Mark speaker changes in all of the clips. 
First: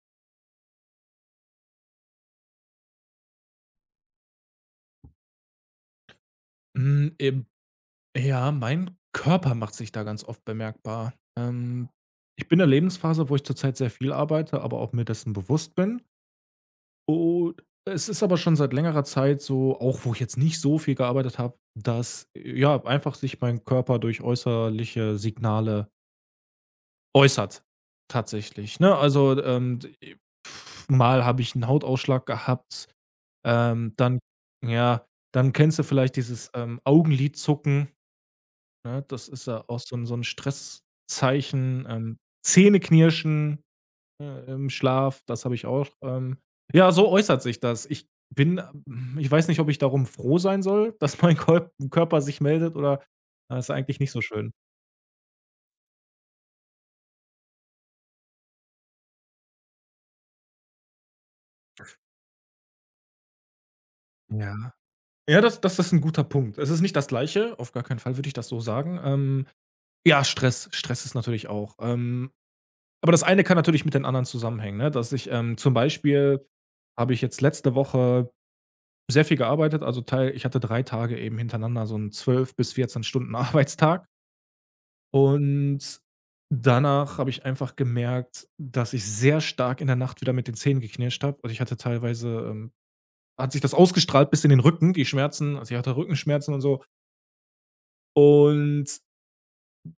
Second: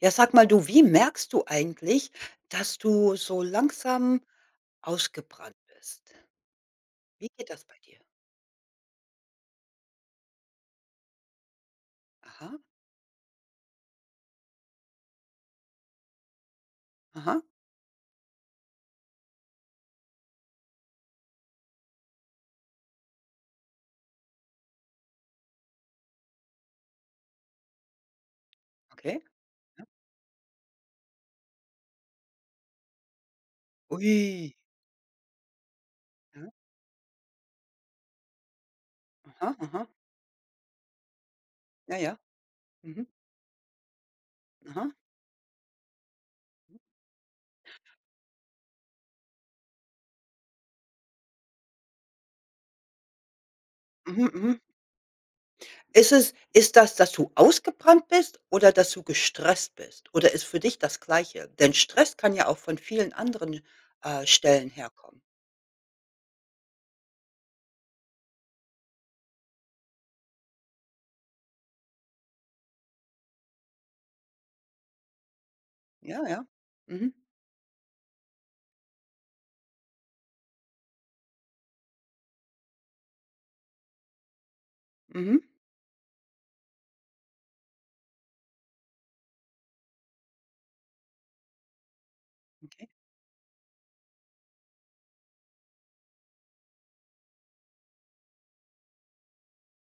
Speaker 1: Ja, sag mal du, wie merkst du eigentlich, dass du so langsam ausgebrannt bist?
Speaker 2: Hm,
Speaker 1: Wie
Speaker 2: eben
Speaker 1: geht das bei dir?
Speaker 2: Ja, mein Körper macht sich da ganz oft bemerkbar. Ich bin in
Speaker 1: Aha,
Speaker 2: der Lebensphase, wo ich zurzeit sehr viel arbeite, aber auch mir dessen bewusst bin.
Speaker 1: aha,
Speaker 2: Und es ist aber schon seit längerer Zeit so, auch wo ich jetzt nicht so viel gearbeitet habe, dass, ja, einfach sich mein Körper durch äußerliche Signale äußert, tatsächlich, ne?
Speaker 1: okay.
Speaker 2: Also, mal habe ich einen Hautausschlag gehabt, dann
Speaker 1: Ui.
Speaker 2: ja, dann kennst du vielleicht
Speaker 1: Ja,
Speaker 2: dieses, Augenlidzucken. Ne, das ist
Speaker 1: aha,
Speaker 2: ja auch
Speaker 1: aha.
Speaker 2: so 'n Stresszeichen,
Speaker 1: Ja, ja. Mhm,
Speaker 2: Zähneknirschen, im
Speaker 1: aha.
Speaker 2: Schlaf, das habe ich auch. Ja, so äußert sich das. Ich weiß nicht, ob ich darum froh sein soll, dass mein Kol Körper sich meldet oder ah, ist eigentlich nicht so
Speaker 1: Mhm,
Speaker 2: schön.
Speaker 1: mhm. Ist das, dass du ausgebrannt bist oder dass du gestresst bist? Oder ist für dich das Gleiche? Denn Stress kann ja auch von vielen anderen, Stellen
Speaker 2: Ja.
Speaker 1: herkommen.
Speaker 2: Ja, das das ist 'n guter Punkt. Es ist nicht das Gleiche, auf gar keinen Fall würde ich das so sagen. Ja, Stress ist natürlich auch, aber das eine kann natürlich mit den anderen zusammenhängen, ne, zum
Speaker 1: Ja, ja.
Speaker 2: Beispiel
Speaker 1: Mhm,
Speaker 2: habe ich jetzt letzte Woche sehr viel gearbeitet, also Teil ich hatte 3 Tage eben hintereinander so einen 12 bis 14 Stunden Arbeitstag
Speaker 1: mhm,
Speaker 2: und danach habe ich einfach gemerkt, dass ich sehr stark in der Nacht wieder mit den Zähnen geknirscht habe. Also, ich hatte teilweise,
Speaker 1: okay.
Speaker 2: hat sich das ausgestrahlt bis in den Rücken, die Schmerzen. Also, ich hatte Rückenschmerzen und so und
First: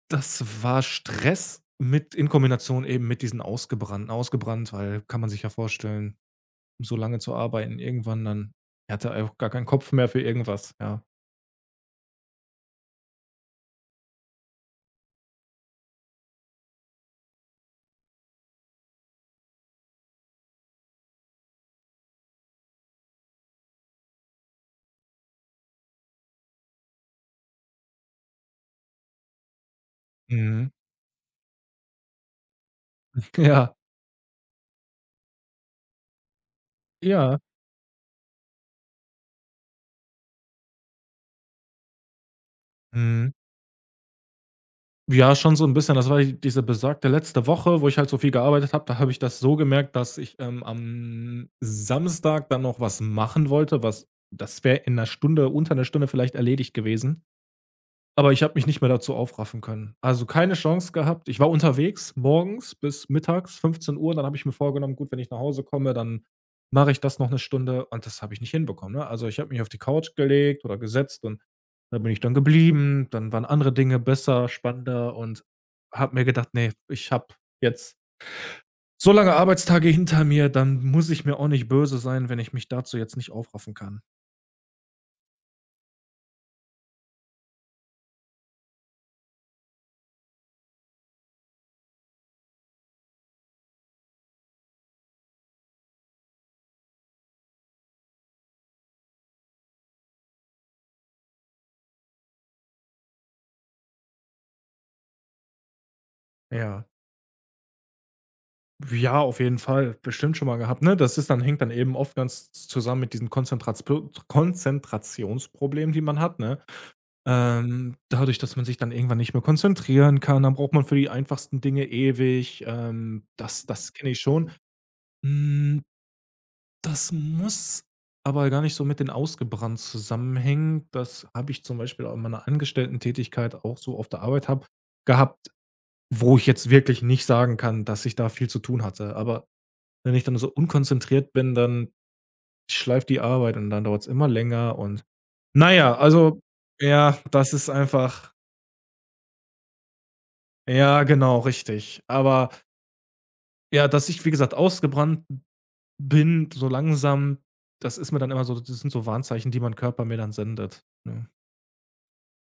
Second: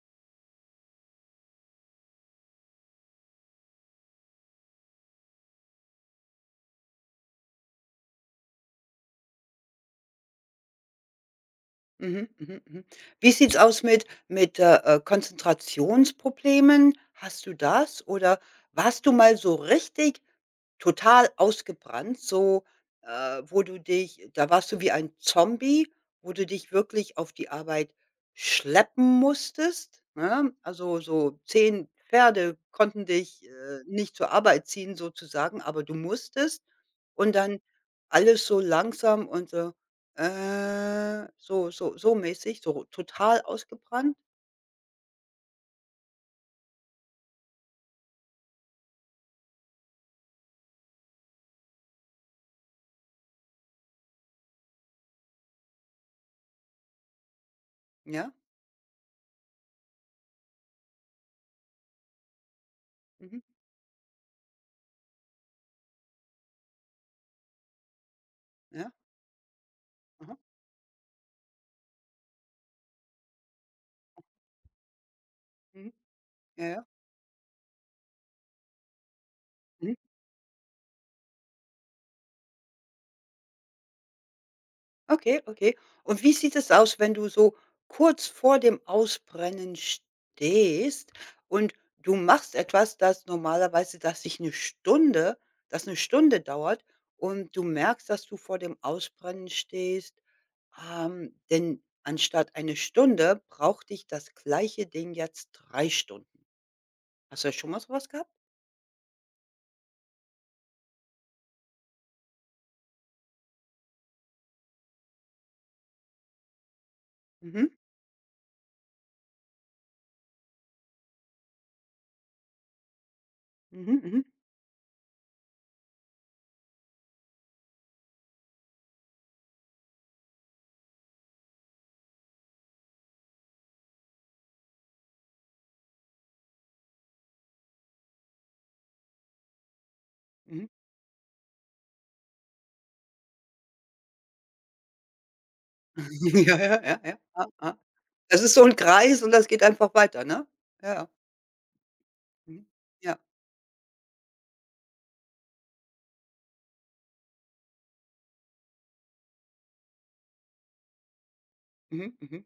Speaker 2: das war Stress mit in Kombination eben mit diesen Ausgebrannten. Ausgebrannt, weil kann man sich ja vorstellen, so lange zu arbeiten, irgendwann dann er hatte er auch gar keinen Kopf mehr für irgendwas, ja.
Speaker 1: Mhm, mhm, mhm. Wie sieht's aus mit mit Konzentrationsproblemen? Hast du das? Oder warst du mal so richtig total ausgebrannt, so, wo du dich da warst du wie ein Zombie, wo du dich wirklich auf die Arbeit schleppen musstest, ne?
Speaker 2: Mhm.
Speaker 1: Also, so 10 Pferde konnten dich,
Speaker 2: Ja.
Speaker 1: nicht zur Arbeit ziehen sozusagen, aber du musstest und
Speaker 2: Ja.
Speaker 1: dann alles so langsam und so so mäßig, so
Speaker 2: Mhm.
Speaker 1: total ausgebrannt.
Speaker 2: Ja, schon so 'n bisschen. Das war die diese besagte letzte Woche, wo ich halt so viel gearbeitet habe. Da habe ich das so gemerkt, dass ich, am Samstag dann noch was machen wollte, was das wäre in 'ner Stunde, unter 'ner Stunde vielleicht erledigt gewesen. Aber
Speaker 1: Ja,
Speaker 2: ich habe mich nicht mehr dazu aufraffen können. Also, keine Chance gehabt. Ich war unterwegs morgens bis
Speaker 1: mhm,
Speaker 2: mittags, 15 Uhr. Dann habe ich mir vorgenommen: „Gut, wenn ich nach Hause komme, dann mache ich das noch eine Stunde.“ Und das habe ich nicht
Speaker 1: ja,
Speaker 2: hinbekommen, ne? Also, ich habe mich auf die Couch
Speaker 1: aha,
Speaker 2: gelegt oder gesetzt und da bin ich dann geblieben. Dann waren andere Dinge besser, spannender und
Speaker 1: mhm,
Speaker 2: habe mir gedacht:
Speaker 1: ja,
Speaker 2: „Nee,
Speaker 1: ja,
Speaker 2: ich habe jetzt so lange Arbeitstage
Speaker 1: mhm.
Speaker 2: hinter mir, dann muss ich mir auch nicht böse sein, wenn ich mich dazu jetzt nicht aufraffen kann.“
Speaker 1: Okay, okay. Und wie sieht es aus, wenn du so kurz vor dem Ausbrennen stehst und du machst etwas, das normalerweise dass sich eine Stunde das eine Stunde dauert und du merkst, dass du vor dem Ausbrennen stehst, denn anstatt eine Stunde braucht dich das gleiche Ding jetzt 3 Stunden.
Speaker 2: Ja.
Speaker 1: Hast du schon mal so was gehabt?
Speaker 2: Ja, auf jeden Fall. Bestimmt schon mal gehabt, ne? Das ist dann hängt dann eben oft ganz zusammen mit diesen Konzentratz Konzentrationsproblemen, die man hat, ne?
Speaker 1: Mhm.
Speaker 2: Dadurch, dass man sich dann irgendwann nicht mehr konzentrieren kann, dann braucht man für die einfachsten Dinge ewig. Das
Speaker 1: Mhm,
Speaker 2: das kenne ich
Speaker 1: mhm,
Speaker 2: schon. Hm, Das muss aber gar nicht so mit den ausgebrannt zusammenhängen. Das habe ich zum Beispiel auch in meiner Angestellten-Tätigkeit auch so auf der Arbeit habe gehabt, wo ich jetzt wirklich nicht sagen kann, dass ich da viel zu tun hatte. Aber wenn ich dann so
Speaker 1: mhm.
Speaker 2: unkonzentriert bin, dann schleift die Arbeit und dann dauert's immer länger und naja, also
Speaker 1: Ja, ja, ja, ja.
Speaker 2: ja,
Speaker 1: Ah,
Speaker 2: das ist
Speaker 1: ah.
Speaker 2: einfach
Speaker 1: Das ist so ein Kreis und das geht einfach weiter, ne? Ja,
Speaker 2: ja,
Speaker 1: ja.
Speaker 2: genau, richtig. Aber
Speaker 1: Mhm. Ja.
Speaker 2: ja, dass ich, wie gesagt, ausgebrannt bin, so langsam, das ist mir dann immer so das sind so Warnzeichen, die mein Körper mir dann sendet, ne?
Speaker 1: Mhm, mhm.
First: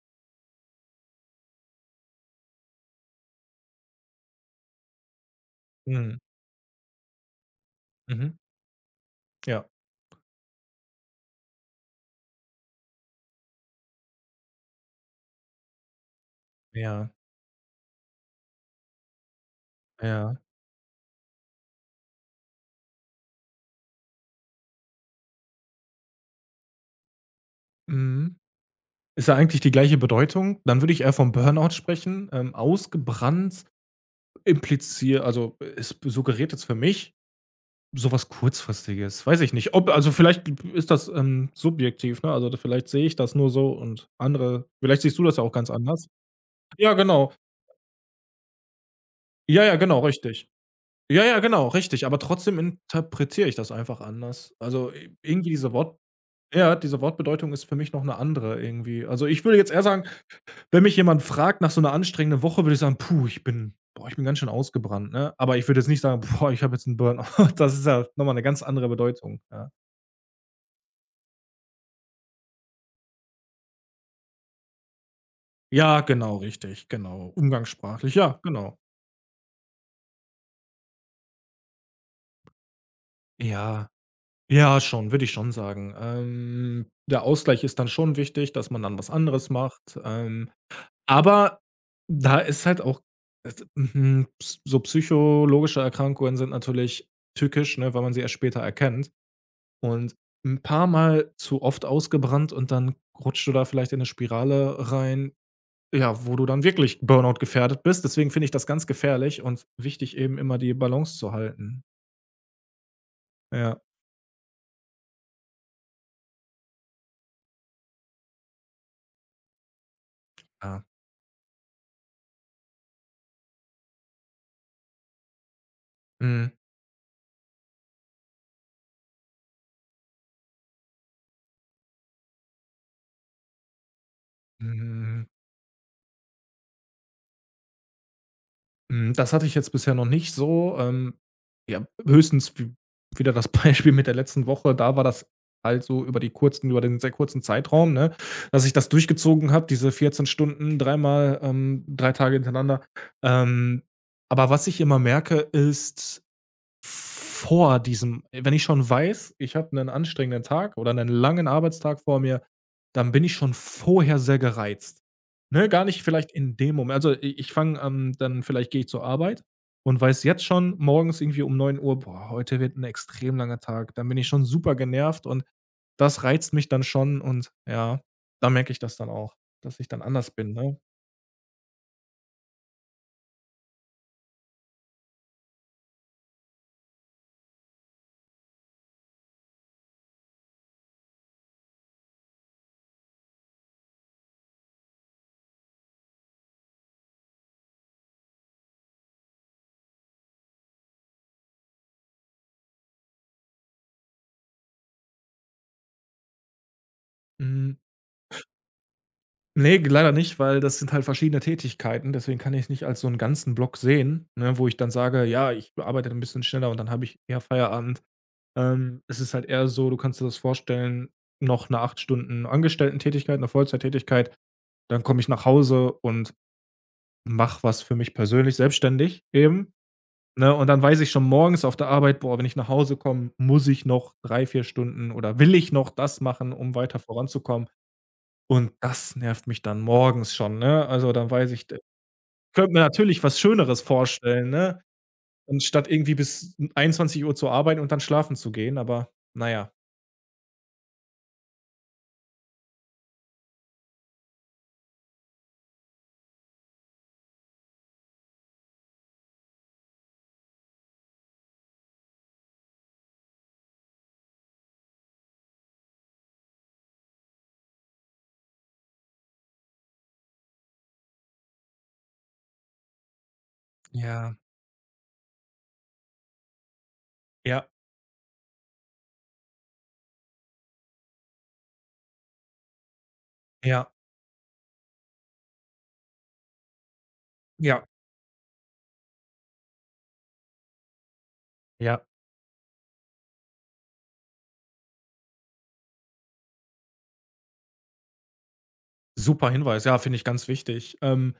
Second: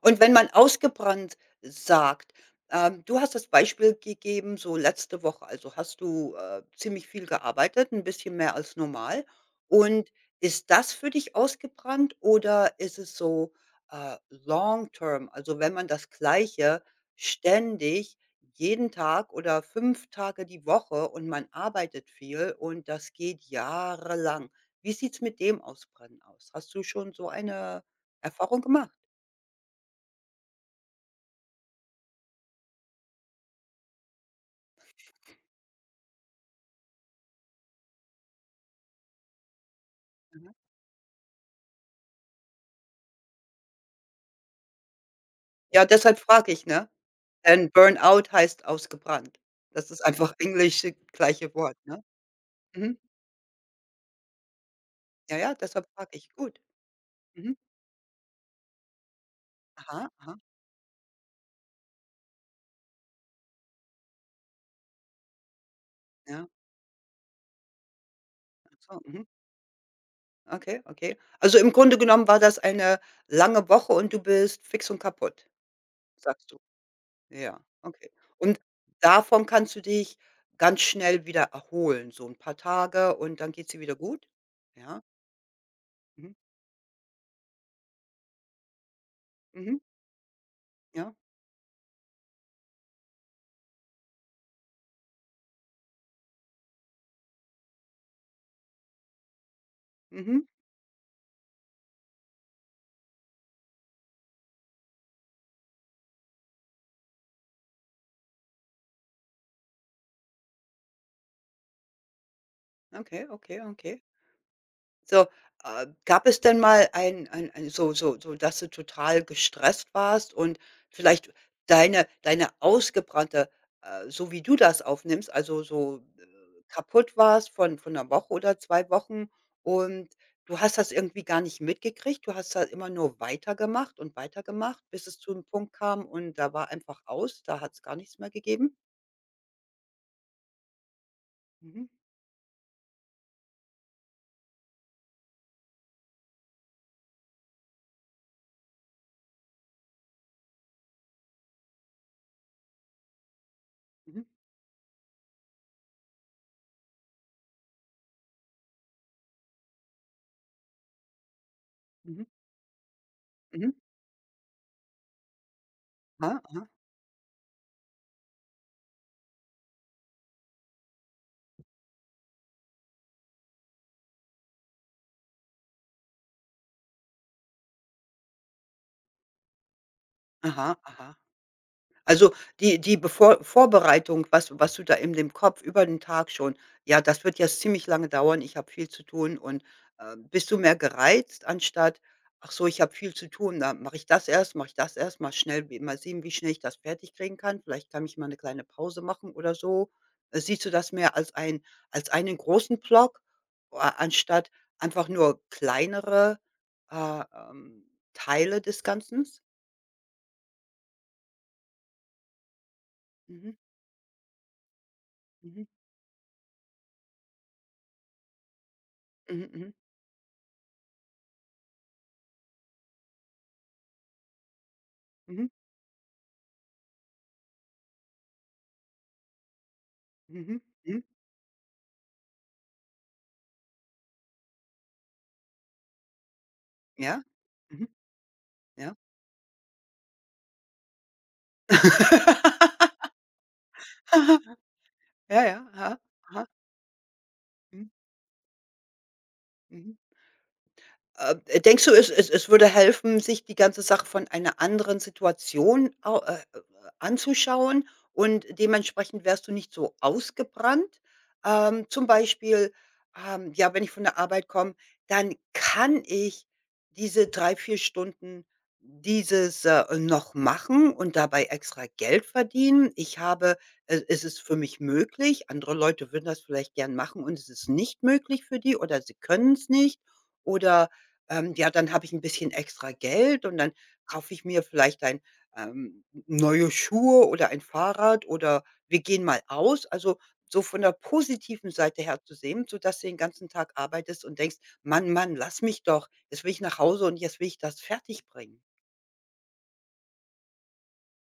Speaker 1: Und wenn man ausgebrannt sagt, du hast das Beispiel gegeben, so letzte Woche, also hast
Speaker 2: Mhm.
Speaker 1: du, ziemlich viel gearbeitet, ein
Speaker 2: Mhm.
Speaker 1: bisschen mehr als normal.
Speaker 2: Ja,
Speaker 1: Und ist das für dich ausgebrannt oder ist es so, long term? Also, wenn man das Gleiche
Speaker 2: ja,
Speaker 1: ständig jeden Tag oder fünf
Speaker 2: ja.
Speaker 1: Tage die Woche und man arbeitet viel und das geht jahrelang. Wie sieht's mit dem Ausbrennen aus? Hast du schon so eine
Speaker 2: Mhm.
Speaker 1: Erfahrung gemacht?
Speaker 2: Ist ja eigentlich die gleiche Bedeutung. Dann würde ich eher vom Burnout sprechen. Ausgebrannt implizier also, es suggeriert jetzt für mich sowas Kurzfristiges, weiß ich nicht. Ob also, vielleicht
Speaker 1: Mhm.
Speaker 2: ist das, subjektiv, ne? Also, da vielleicht sehe ich das nur so und andere vielleicht siehst du das ja auch ganz
Speaker 1: Ja,
Speaker 2: anders.
Speaker 1: deshalb frage ich, ne?
Speaker 2: Ja, genau.
Speaker 1: Denn Burnout heißt ausgebrannt.
Speaker 2: Ja, ja,
Speaker 1: Das
Speaker 2: genau,
Speaker 1: ist einfach
Speaker 2: richtig.
Speaker 1: Englisch,
Speaker 2: Ja, ja,
Speaker 1: gleiche
Speaker 2: genau,
Speaker 1: Wort, ne?
Speaker 2: richtig. Aber trotzdem
Speaker 1: Mhm.
Speaker 2: interpretiere ich das einfach anders. Also, i
Speaker 1: Ja,
Speaker 2: irgendwie
Speaker 1: ja,
Speaker 2: diese
Speaker 1: deshalb
Speaker 2: Wort
Speaker 1: frage ich. Gut.
Speaker 2: ja, diese Wortbedeutung
Speaker 1: Mhm.
Speaker 2: ist für mich noch eine andere irgendwie. Also, ich würde jetzt eher
Speaker 1: Aha,
Speaker 2: sagen,
Speaker 1: aha,
Speaker 2: wenn mich jemand fragt nach so einer anstrengenden Woche, würde ich sagen: „Puh, ich bin boah, ich bin ganz schön ausgebrannt“, ne? Aber ich würde jetzt nicht sagen:
Speaker 1: ja.
Speaker 2: „Boah, ich habe jetzt einen Burnout.“ Das ist ja nochmal eine ganz
Speaker 1: Ach
Speaker 2: andere
Speaker 1: so, mhm.
Speaker 2: Bedeutung, ja.
Speaker 1: Okay, okay. Also, im Grunde genommen war das eine lange Woche und du bist fix und kaputt,
Speaker 2: Ja, genau,
Speaker 1: sagst du?
Speaker 2: richtig, genau.
Speaker 1: Ja, okay.
Speaker 2: Umgangssprachlich, ja,
Speaker 1: Und
Speaker 2: genau.
Speaker 1: davon kannst du dich ganz schnell wieder erholen, so ein paar Tage und dann geht's dir
Speaker 2: Ja,
Speaker 1: wieder gut?
Speaker 2: ja,
Speaker 1: Ja.
Speaker 2: schon, würde ich schon sagen.
Speaker 1: Mhm,
Speaker 2: Der Ausgleich ist dann schon wichtig, dass man dann was anderes
Speaker 1: mhm,
Speaker 2: macht.
Speaker 1: ja,
Speaker 2: Aber da ist halt auch es mhm, s so psychologische Erkrankungen sind natürlich tückisch, ne, weil man sie erst später erkennt. Und
Speaker 1: mhm.
Speaker 2: ein paar Mal zu oft ausgebrannt und dann rutscht du da vielleicht in eine Spirale rein, ja, wo du dann wirklich Burnout gefährdet bist. Deswegen finde ich das ganz gefährlich und wichtig, eben immer die Balance zu halten.
Speaker 1: Okay, okay,
Speaker 2: Ja.
Speaker 1: okay. So, gab es denn mal ein so so so, dass du total gestresst warst und
Speaker 2: Ja.
Speaker 1: vielleicht deine ausgebrannte so wie du das aufnimmst, also so,
Speaker 2: Mhm.
Speaker 1: kaputt warst von einer Woche oder 2 Wochen und du hast das irgendwie gar nicht mitgekriegt. Du hast da immer nur weitergemacht und weitergemacht, bis es
Speaker 2: Mhm.
Speaker 1: zu einem Punkt kam und da war einfach aus, da hat es gar nichts mehr gegeben?
Speaker 2: Mhm. Das hatte ich jetzt bisher noch nicht so. Ja,
Speaker 1: Mhm,
Speaker 2: höchstens w wieder das Beispiel mit der letzten Woche. Da war das halt so über die kurzen über den sehr kurzen Zeitraum, ne, dass ich das durchgezogen habe, diese 14 Stunden, dreimal, 3 Tage hintereinander. Ähm,
Speaker 1: mhm,
Speaker 2: aber was ich immer merke, ist vor diesem wenn ich schon weiß, ich habe einen anstrengenden Tag oder einen langen Arbeitstag vor
Speaker 1: mhm,
Speaker 2: mir, dann bin ich schon
Speaker 1: mhm.
Speaker 2: vorher sehr gereizt. Ne, gar nicht vielleicht
Speaker 1: Aha,
Speaker 2: in
Speaker 1: aha,
Speaker 2: dem Moment also, dann vielleicht gehe ich zur Arbeit und weiß jetzt schon morgens irgendwie um 9 Uhr: „Boah, heute wird ein extrem langer Tag.“ Dann bin ich schon super genervt und das reizt mich dann schon und ja, da merke ich das dann auch, dass ich dann anders bin,
Speaker 1: aha,
Speaker 2: ne?
Speaker 1: aha. Also, die bevor Vorbereitung, was was du da in dem Kopf über den Tag schon ja, das wird jetzt ziemlich lange dauern, ich habe viel zu tun und, bist du mehr gereizt anstatt: „Ach so, ich habe viel zu tun, dann mache ich das erst, mache ich das erst, mal schnell wie mal sehen, wie schnell ich das fertig kriegen kann. Vielleicht kann ich mal eine kleine Pause machen oder so.“ Siehst du das mehr als einen großen Block, a anstatt einfach nur kleinere, äh,
Speaker 2: Mhm.
Speaker 1: ähm, Teile des Ganzen?
Speaker 2: Ne, leider nicht, weil das sind halt verschiedene Tätigkeiten, deswegen kann ich es nicht als so 'n ganzen
Speaker 1: Mhm,
Speaker 2: Block sehen, ne, wo ich dann sage: „Ja,
Speaker 1: mhm,
Speaker 2: ich arbeite dann 'n bisschen schneller und dann habe ich eher Feierabend.“ Es ist halt
Speaker 1: mhm,
Speaker 2: eher
Speaker 1: mhm,
Speaker 2: so, du kannst dir das vorstellen, noch 'ne 8 Stunden Angestelltentätigkeit, 'ne Vollzeittätigkeit, dann komme ich nach
Speaker 1: mhm.
Speaker 2: Hause und mache was für mich persönlich selbstständig eben, ne?
Speaker 1: Mhm,
Speaker 2: Und dann weiß
Speaker 1: mhm.
Speaker 2: ich schon morgens auf der Arbeit: „Boah, wenn ich nach Hause komme, muss ich noch 3 4 Stunden oder will ich noch das machen, um weiter
Speaker 1: Ja.
Speaker 2: voranzukommen.“
Speaker 1: Mhm.
Speaker 2: Und
Speaker 1: Ja.
Speaker 2: das nervt mich dann morgens schon, ne? Also, dann weiß ich, d könnte mir natürlich was Schöneres vorstellen, ne?
Speaker 1: Ja, ja.
Speaker 2: Anstatt
Speaker 1: Aha.
Speaker 2: irgendwie
Speaker 1: Aha.
Speaker 2: bis n Uhr zu arbeiten
Speaker 1: Mhm.
Speaker 2: und dann schlafen zu gehen, aber na ja.
Speaker 1: Mhm. Äh, Denkst du, es würde helfen, sich die ganze Sache von einer anderen Situation au anzuschauen und dementsprechend wärst du nicht so ausgebrannt? Zum Beispiel, ja, wenn ich von der Arbeit komme, dann kann ich diese 3 4 Stunden dieses, noch machen und dabei extra Geld verdienen. Ich habe es
Speaker 2: Ja.
Speaker 1: ist für mich möglich. Andere Leute würden das vielleicht gern machen und es
Speaker 2: Ja,
Speaker 1: ist nicht möglich für die oder sie können es nicht oder ja, dann habe ich ein bisschen extra Geld und dann
Speaker 2: ja,
Speaker 1: kaufe ich mir vielleicht ein, neue Schuhe oder ein
Speaker 2: ja,
Speaker 1: Fahrrad oder wir gehen mal aus. Also, so von der positiven Seite
Speaker 2: ja.
Speaker 1: her zu sehen, sodass du den ganzen Tag arbeitest und denkst: „Mann, Mann, lass mich doch. Jetzt will ich nach Hause und jetzt will ich das fertigbringen.“
Speaker 2: Super Hinweis, ja, finde ich ganz wichtig.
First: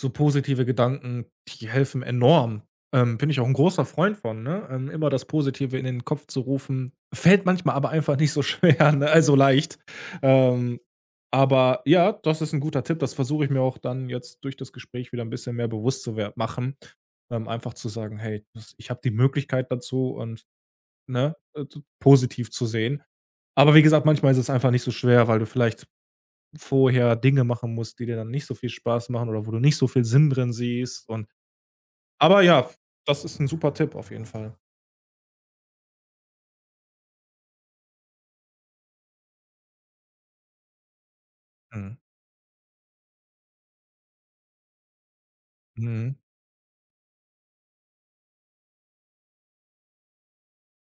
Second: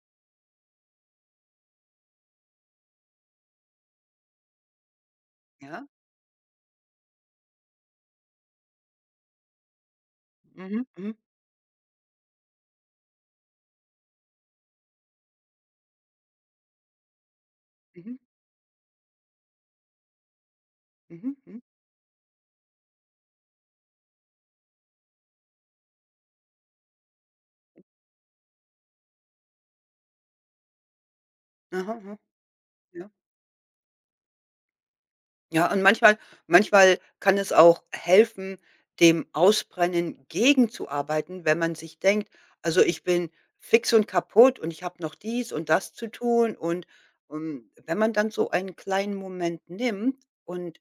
Speaker 2: So positive Gedanken, die helfen enorm. Bin ich auch ein großer Freund von, ne? Immer das Positive in
Speaker 1: Ja?
Speaker 2: den Kopf zu rufen. Fällt manchmal aber einfach nicht so schwer, ne? So leicht. Ähm,
Speaker 1: Mhm, mhm,
Speaker 2: aber ja, das ist ein guter Tipp. Das versuche ich mir auch dann jetzt durch das Gespräch wieder ein bisschen mehr bewusst zu wer machen. Einfach zu
Speaker 1: mhm,
Speaker 2: sagen: „Hey, das ich habe die Möglichkeit dazu“ und, ne,
Speaker 1: mhm, mhm.
Speaker 2: d positiv zu sehen. Aber wie gesagt, manchmal ist es einfach nicht so schwer, weil du vielleicht vorher Dinge machen musst, die dir dann nicht so viel Spaß machen oder wo du nicht so viel Sinn drin siehst und
Speaker 1: Aha, aha,
Speaker 2: aber ja,
Speaker 1: ja.
Speaker 2: das ist 'n super Tipp auf jeden Fall.
Speaker 1: Ja, und manchmal manchmal kann es auch helfen, dem Ausbrennen gegenzuarbeiten, wenn man
Speaker 2: Mhm.
Speaker 1: sich denkt: „Also, ich bin fix und kaputt und ich habe noch dies und das zu
Speaker 2: Mhm.
Speaker 1: tun.“ Und, wenn man dann so einen kleinen Moment nimmt und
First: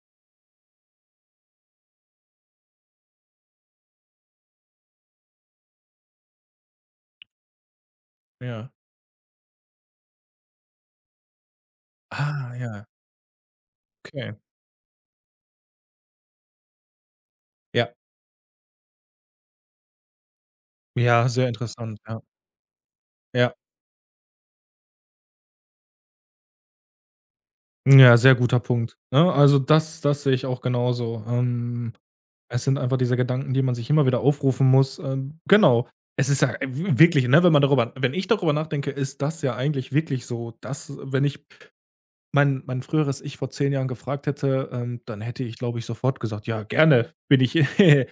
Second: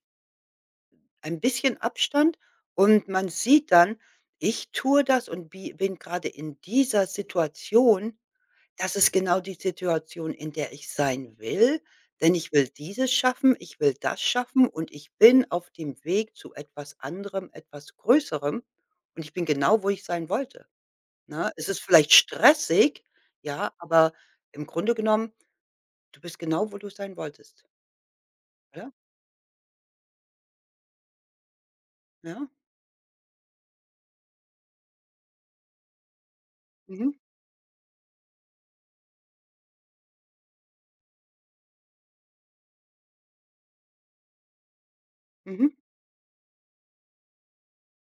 Speaker 1: ein bisschen Abstand und man sieht dann: „Ich tue das und bi bin gerade in dieser Situation“
Speaker 2: Ja.
Speaker 1: das ist genau die Situation, in der ich sein will, denn ich
Speaker 2: Ah,
Speaker 1: will
Speaker 2: ja,
Speaker 1: dieses schaffen, ich will das
Speaker 2: okay.
Speaker 1: schaffen und ich bin auf dem Weg zu etwas anderem,
Speaker 2: Ja.
Speaker 1: etwas Größerem und ich bin genau, wo ich sein wollte,
Speaker 2: Ja, sehr
Speaker 1: ne? Es ist
Speaker 2: interessant,
Speaker 1: vielleicht
Speaker 2: ja.
Speaker 1: stressig,
Speaker 2: Ja.
Speaker 1: ja, aber im Grunde genommen, du bist genau, wo du sein wolltest,
Speaker 2: Ja, sehr guter
Speaker 1: oder?
Speaker 2: Punkt, ne? Also, das das sehe ich auch genauso.
Speaker 1: Ja,
Speaker 2: Es sind einfach diese Gedanken, die man sich immer wieder aufrufen muss. Genau. Es ist ja w
Speaker 1: mhm,
Speaker 2: wirklich, ne, wenn man darüber wenn ich darüber nachdenke, ist das ja eigentlich wirklich so, dass wenn ich mein mein früheres Ich vor 10 Jahren gefragt hätte, dann hätte ich,
Speaker 1: mhm,
Speaker 2: glaube ich, sofort gesagt: „Ja, gerne bin ich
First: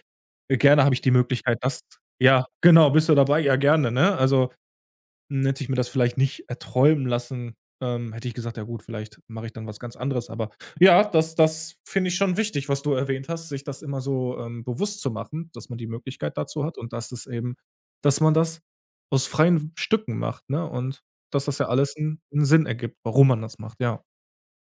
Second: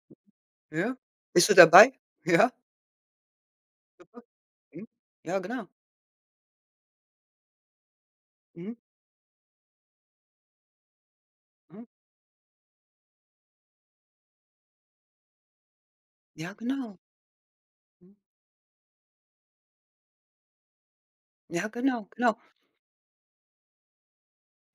Speaker 2: gerne habe
Speaker 1: ja.
Speaker 2: ich die
Speaker 1: Bist du
Speaker 2: Möglichkeit, das“
Speaker 1: dabei?
Speaker 2: ja,
Speaker 1: Ja,
Speaker 2: genau: „Bist du dabei? Ja, gerne“, ne?
Speaker 1: super.
Speaker 2: Also,
Speaker 1: Mhm. Ja,
Speaker 2: hm, hätte ich
Speaker 1: genau.
Speaker 2: mir das vielleicht nicht erträumen lassen, hätte ich gesagt: „Ja
Speaker 1: Mhm,
Speaker 2: gut, vielleicht mache ich dann was ganz anderes.“ Aber ja, das das
Speaker 1: mhm.
Speaker 2: finde ich schon wichtig, was du erwähnt hast, sich das immer so, bewusst zu machen, dass man die Möglichkeit
Speaker 1: Ja,
Speaker 2: dazu hat und
Speaker 1: genau.
Speaker 2: dass es eben
Speaker 1: Mhm.
Speaker 2: dass man das aus freien Stücken macht, ne? Und dass das ja
Speaker 1: Ja,
Speaker 2: alles
Speaker 1: genau,
Speaker 2: einen
Speaker 1: genau.
Speaker 2: 'n Sinn ergibt, warum man das macht, ja.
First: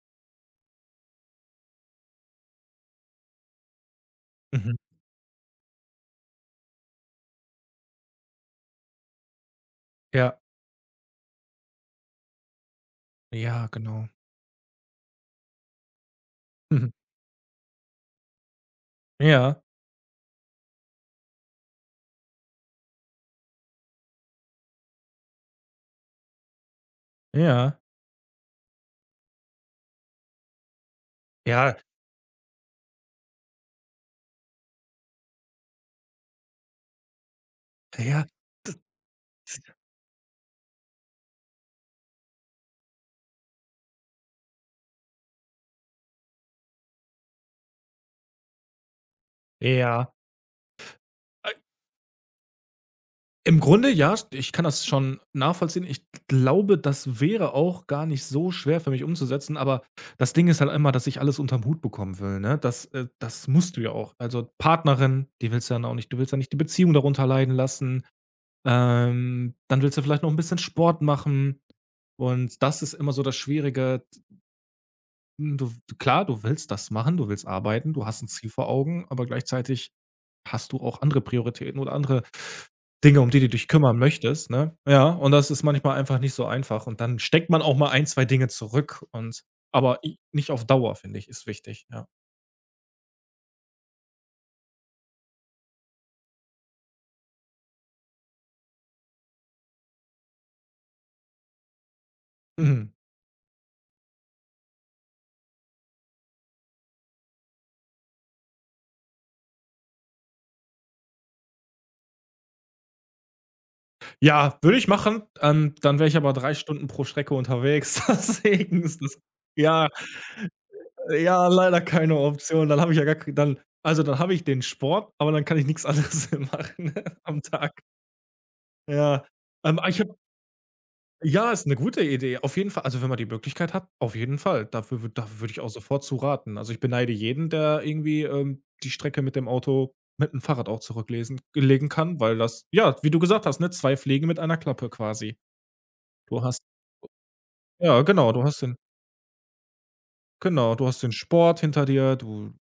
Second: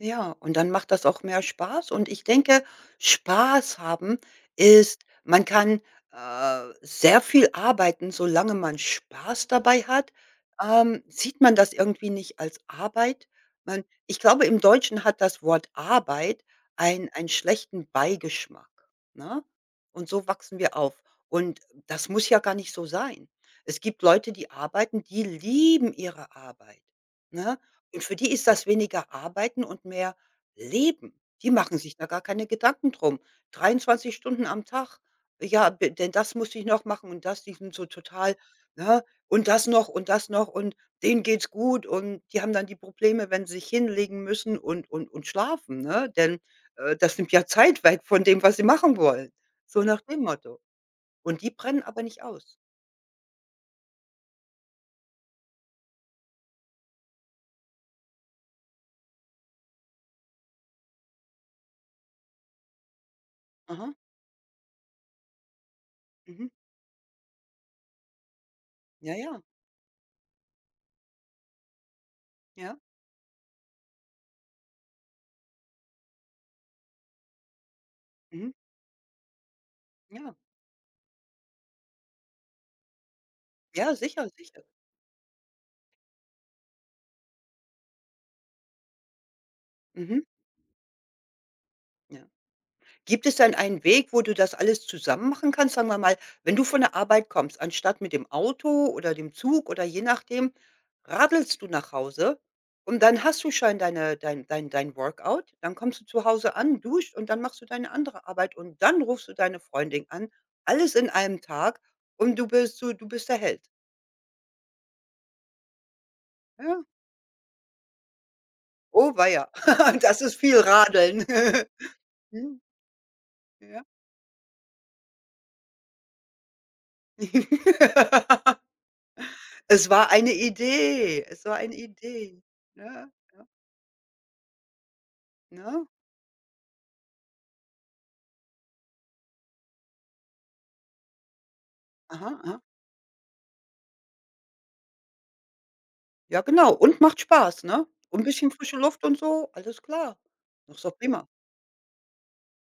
Speaker 1: Ja, und dann macht das auch mehr Spaß und ich denke, Spaß haben
Speaker 2: Mhm.
Speaker 1: ist man kann, sehr viel arbeiten, solange man Spaß dabei hat,
Speaker 2: Ja,
Speaker 1: sieht man das irgendwie nicht als Arbeit.
Speaker 2: ja,
Speaker 1: Man
Speaker 2: genau.
Speaker 1: ich glaube, im Deutschen hat das Wort Arbeit
Speaker 2: Mhm.
Speaker 1: einen schlechten Beigeschmack, ne?
Speaker 2: Ja,
Speaker 1: Und so wachsen wir auf. Und das muss ja gar nicht so sein. Es gibt Leute, die arbeiten, die lieben ihre Arbeit, ne?
Speaker 2: ja,
Speaker 1: Und für die ist das weniger Arbeiten und mehr Leben. Die
Speaker 2: ja,
Speaker 1: machen sich da gar keine Gedanken drum. 23 Stunden am Tag. Ja, b denn das muss ich noch machen und das, die sind so
Speaker 2: ja,
Speaker 1: total, ne, und das noch und das noch und denen geht's gut und die haben dann die Probleme, wenn sie sich hinlegen müssen und schlafen, ne? Denn, das nimmt ja Zeit weg von dem, was sie machen wollen. So nach
Speaker 2: ja.
Speaker 1: dem Motto. Und die
Speaker 2: Äh,
Speaker 1: brennen aber nicht aus.
Speaker 2: Im Grunde ja, st ich kann das schon nachvollziehen. Ich glaube, das wäre auch gar nicht so schwer für mich umzusetzen, aber das Ding ist halt immer, dass ich alles unterm Hut bekommen will, ne? Das das musst du ja
Speaker 1: Aha,
Speaker 2: auch. Also, Partnerin, die willst du dann auch nicht du willst ja
Speaker 1: mhm.
Speaker 2: nicht die Beziehung darunter leiden lassen.
Speaker 1: Ja, ja,
Speaker 2: Dann willst du vielleicht noch ein bisschen Sport machen und
Speaker 1: ja,
Speaker 2: das ist immer so das Schwierige. Klar, du willst das machen, du willst arbeiten, du hast ein Ziel
Speaker 1: mhm,
Speaker 2: vor Augen, aber gleichzeitig
Speaker 1: ja.
Speaker 2: hast du auch andere Prioritäten oder andere Dinge, um die du dich
Speaker 1: Ja,
Speaker 2: kümmern
Speaker 1: sicher,
Speaker 2: möchtest,
Speaker 1: sicher.
Speaker 2: ne? Ja, und das ist manchmal einfach nicht so einfach und dann steckt man auch mal ein, 2 Dinge zurück und aber i
Speaker 1: Mhm.
Speaker 2: nicht auf Dauer, finde ich, ist wichtig, ja.
Speaker 1: Ja. Gibt es dann einen Weg, wo du das alles zusammen machen kannst? Sagen wir mal, wenn du von der Arbeit kommst, anstatt mit dem Auto oder dem Zug oder je nachdem, radelst du nach Hause
Speaker 2: Mhm.
Speaker 1: und dann hast du schon deine dein Workout. Dann kommst du zu Hause an, duscht und dann machst du deine andere Arbeit und dann rufst du deine Freundin an. Alles in einem Tag und du bist du bist der Held.
Speaker 2: Ja, würde ich machen, dann wäre ich aber drei
Speaker 1: Ja.
Speaker 2: Stunden pro Strecke unterwegs, deswegen ist
Speaker 1: Oh
Speaker 2: das
Speaker 1: weia,
Speaker 2: ja.
Speaker 1: das ist viel Radeln.
Speaker 2: Ja, leider keine
Speaker 1: Mhm.
Speaker 2: Option. Dann habe ich ja gar k dann
Speaker 1: Ja.
Speaker 2: also, dann habe ich den Sport, aber dann kann ich nichts anderes machen am Tag. Ja. Ah,
Speaker 1: Es
Speaker 2: ich
Speaker 1: war
Speaker 2: habe
Speaker 1: eine Idee. Es
Speaker 2: Ja,
Speaker 1: war
Speaker 2: ist eine
Speaker 1: eine
Speaker 2: gute Idee.
Speaker 1: Idee,
Speaker 2: Auf jeden Fall. Also, wenn
Speaker 1: ne?
Speaker 2: man die
Speaker 1: Ja,
Speaker 2: Möglichkeit hat, auf jeden Fall. Dafür wür dafür würde ich auch
Speaker 1: ne?
Speaker 2: sofort zu raten. Also, ich beneide jeden, der irgendwie, die Strecke mit dem Auto mit 'm Fahrrad auch zurücklesen legen kann,
Speaker 1: Aha,
Speaker 2: weil
Speaker 1: aha.
Speaker 2: das ja, wie du gesagt hast, ne, 2 Fliegen mit einer Klappe quasi.
Speaker 1: Ja,
Speaker 2: Du hast
Speaker 1: genau. Und macht Spaß, ne?
Speaker 2: Ja,
Speaker 1: Und ein
Speaker 2: genau, du
Speaker 1: bisschen
Speaker 2: hast den
Speaker 1: frische Luft und so, alles klar.
Speaker 2: genau,
Speaker 1: Das
Speaker 2: du
Speaker 1: ist doch
Speaker 2: hast den
Speaker 1: prima.
Speaker 2: Sport hinter dir, du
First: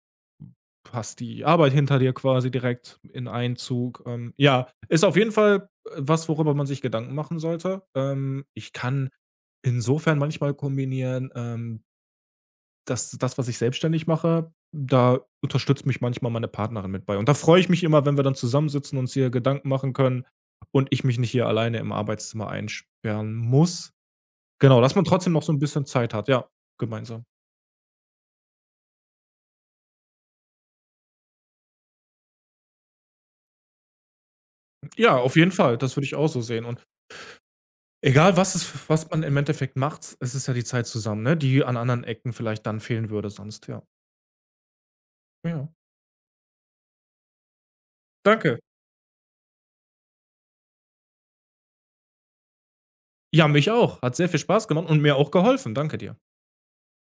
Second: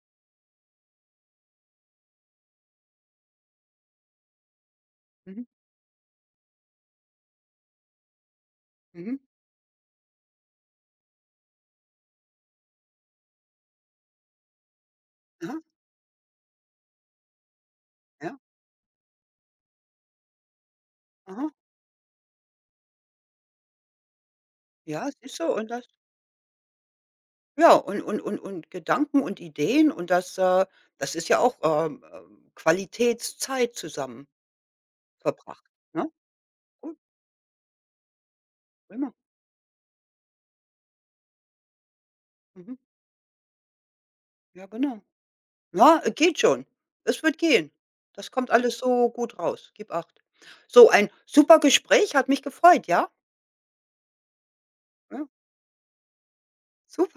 Speaker 2: hast die Arbeit hinter dir quasi direkt in einen Zug. Ja, ist auf jeden
Speaker 1: Mhm,
Speaker 2: Fall, was, worüber man sich Gedanken machen sollte. Ich kann
Speaker 1: mhm.
Speaker 2: insofern manchmal kombinieren, dass das, was ich selbstständig mache, da
Speaker 1: Aha,
Speaker 2: unterstützt mich manchmal meine Partnerin mit bei. Und da freue ich mich immer, wenn wir dann
Speaker 1: ja,
Speaker 2: zusammensitzen und uns hier Gedanken machen können und ich mich nicht hier
Speaker 1: aha.
Speaker 2: alleine im Arbeitszimmer einsperren muss. Genau, dass man
Speaker 1: Ja,
Speaker 2: trotzdem
Speaker 1: siehst
Speaker 2: noch so
Speaker 1: du
Speaker 2: ein
Speaker 1: und das
Speaker 2: bisschen Zeit hat, ja, gemeinsam.
Speaker 1: ja, und Gedanken und Ideen und das, das ist ja auch, Qualitätszeit zusammen
Speaker 2: Ja, auf jeden
Speaker 1: verbracht,
Speaker 2: Fall, das würde
Speaker 1: ne?
Speaker 2: ich auch so sehen und
Speaker 1: Gut,
Speaker 2: egal, was es was
Speaker 1: prima.
Speaker 2: man im Endeffekt macht, es ist ja die Zeit zusammen, ne, die an anderen Ecken vielleicht
Speaker 1: Mhm.
Speaker 2: dann fehlen würde sonst, ja.
Speaker 1: Ja, genau.
Speaker 2: Ja.
Speaker 1: Ja, geht schon. Es wird gehen. Das kommt
Speaker 2: Danke.
Speaker 1: alles so gut raus. Gib Acht. So, ein super Gespräch, hat mich gefreut, ja?
Speaker 2: Ja, mich auch. Hat sehr viel Spaß gemacht und mir
Speaker 1: Ja,
Speaker 2: auch geholfen. Danke dir.
Speaker 1: super.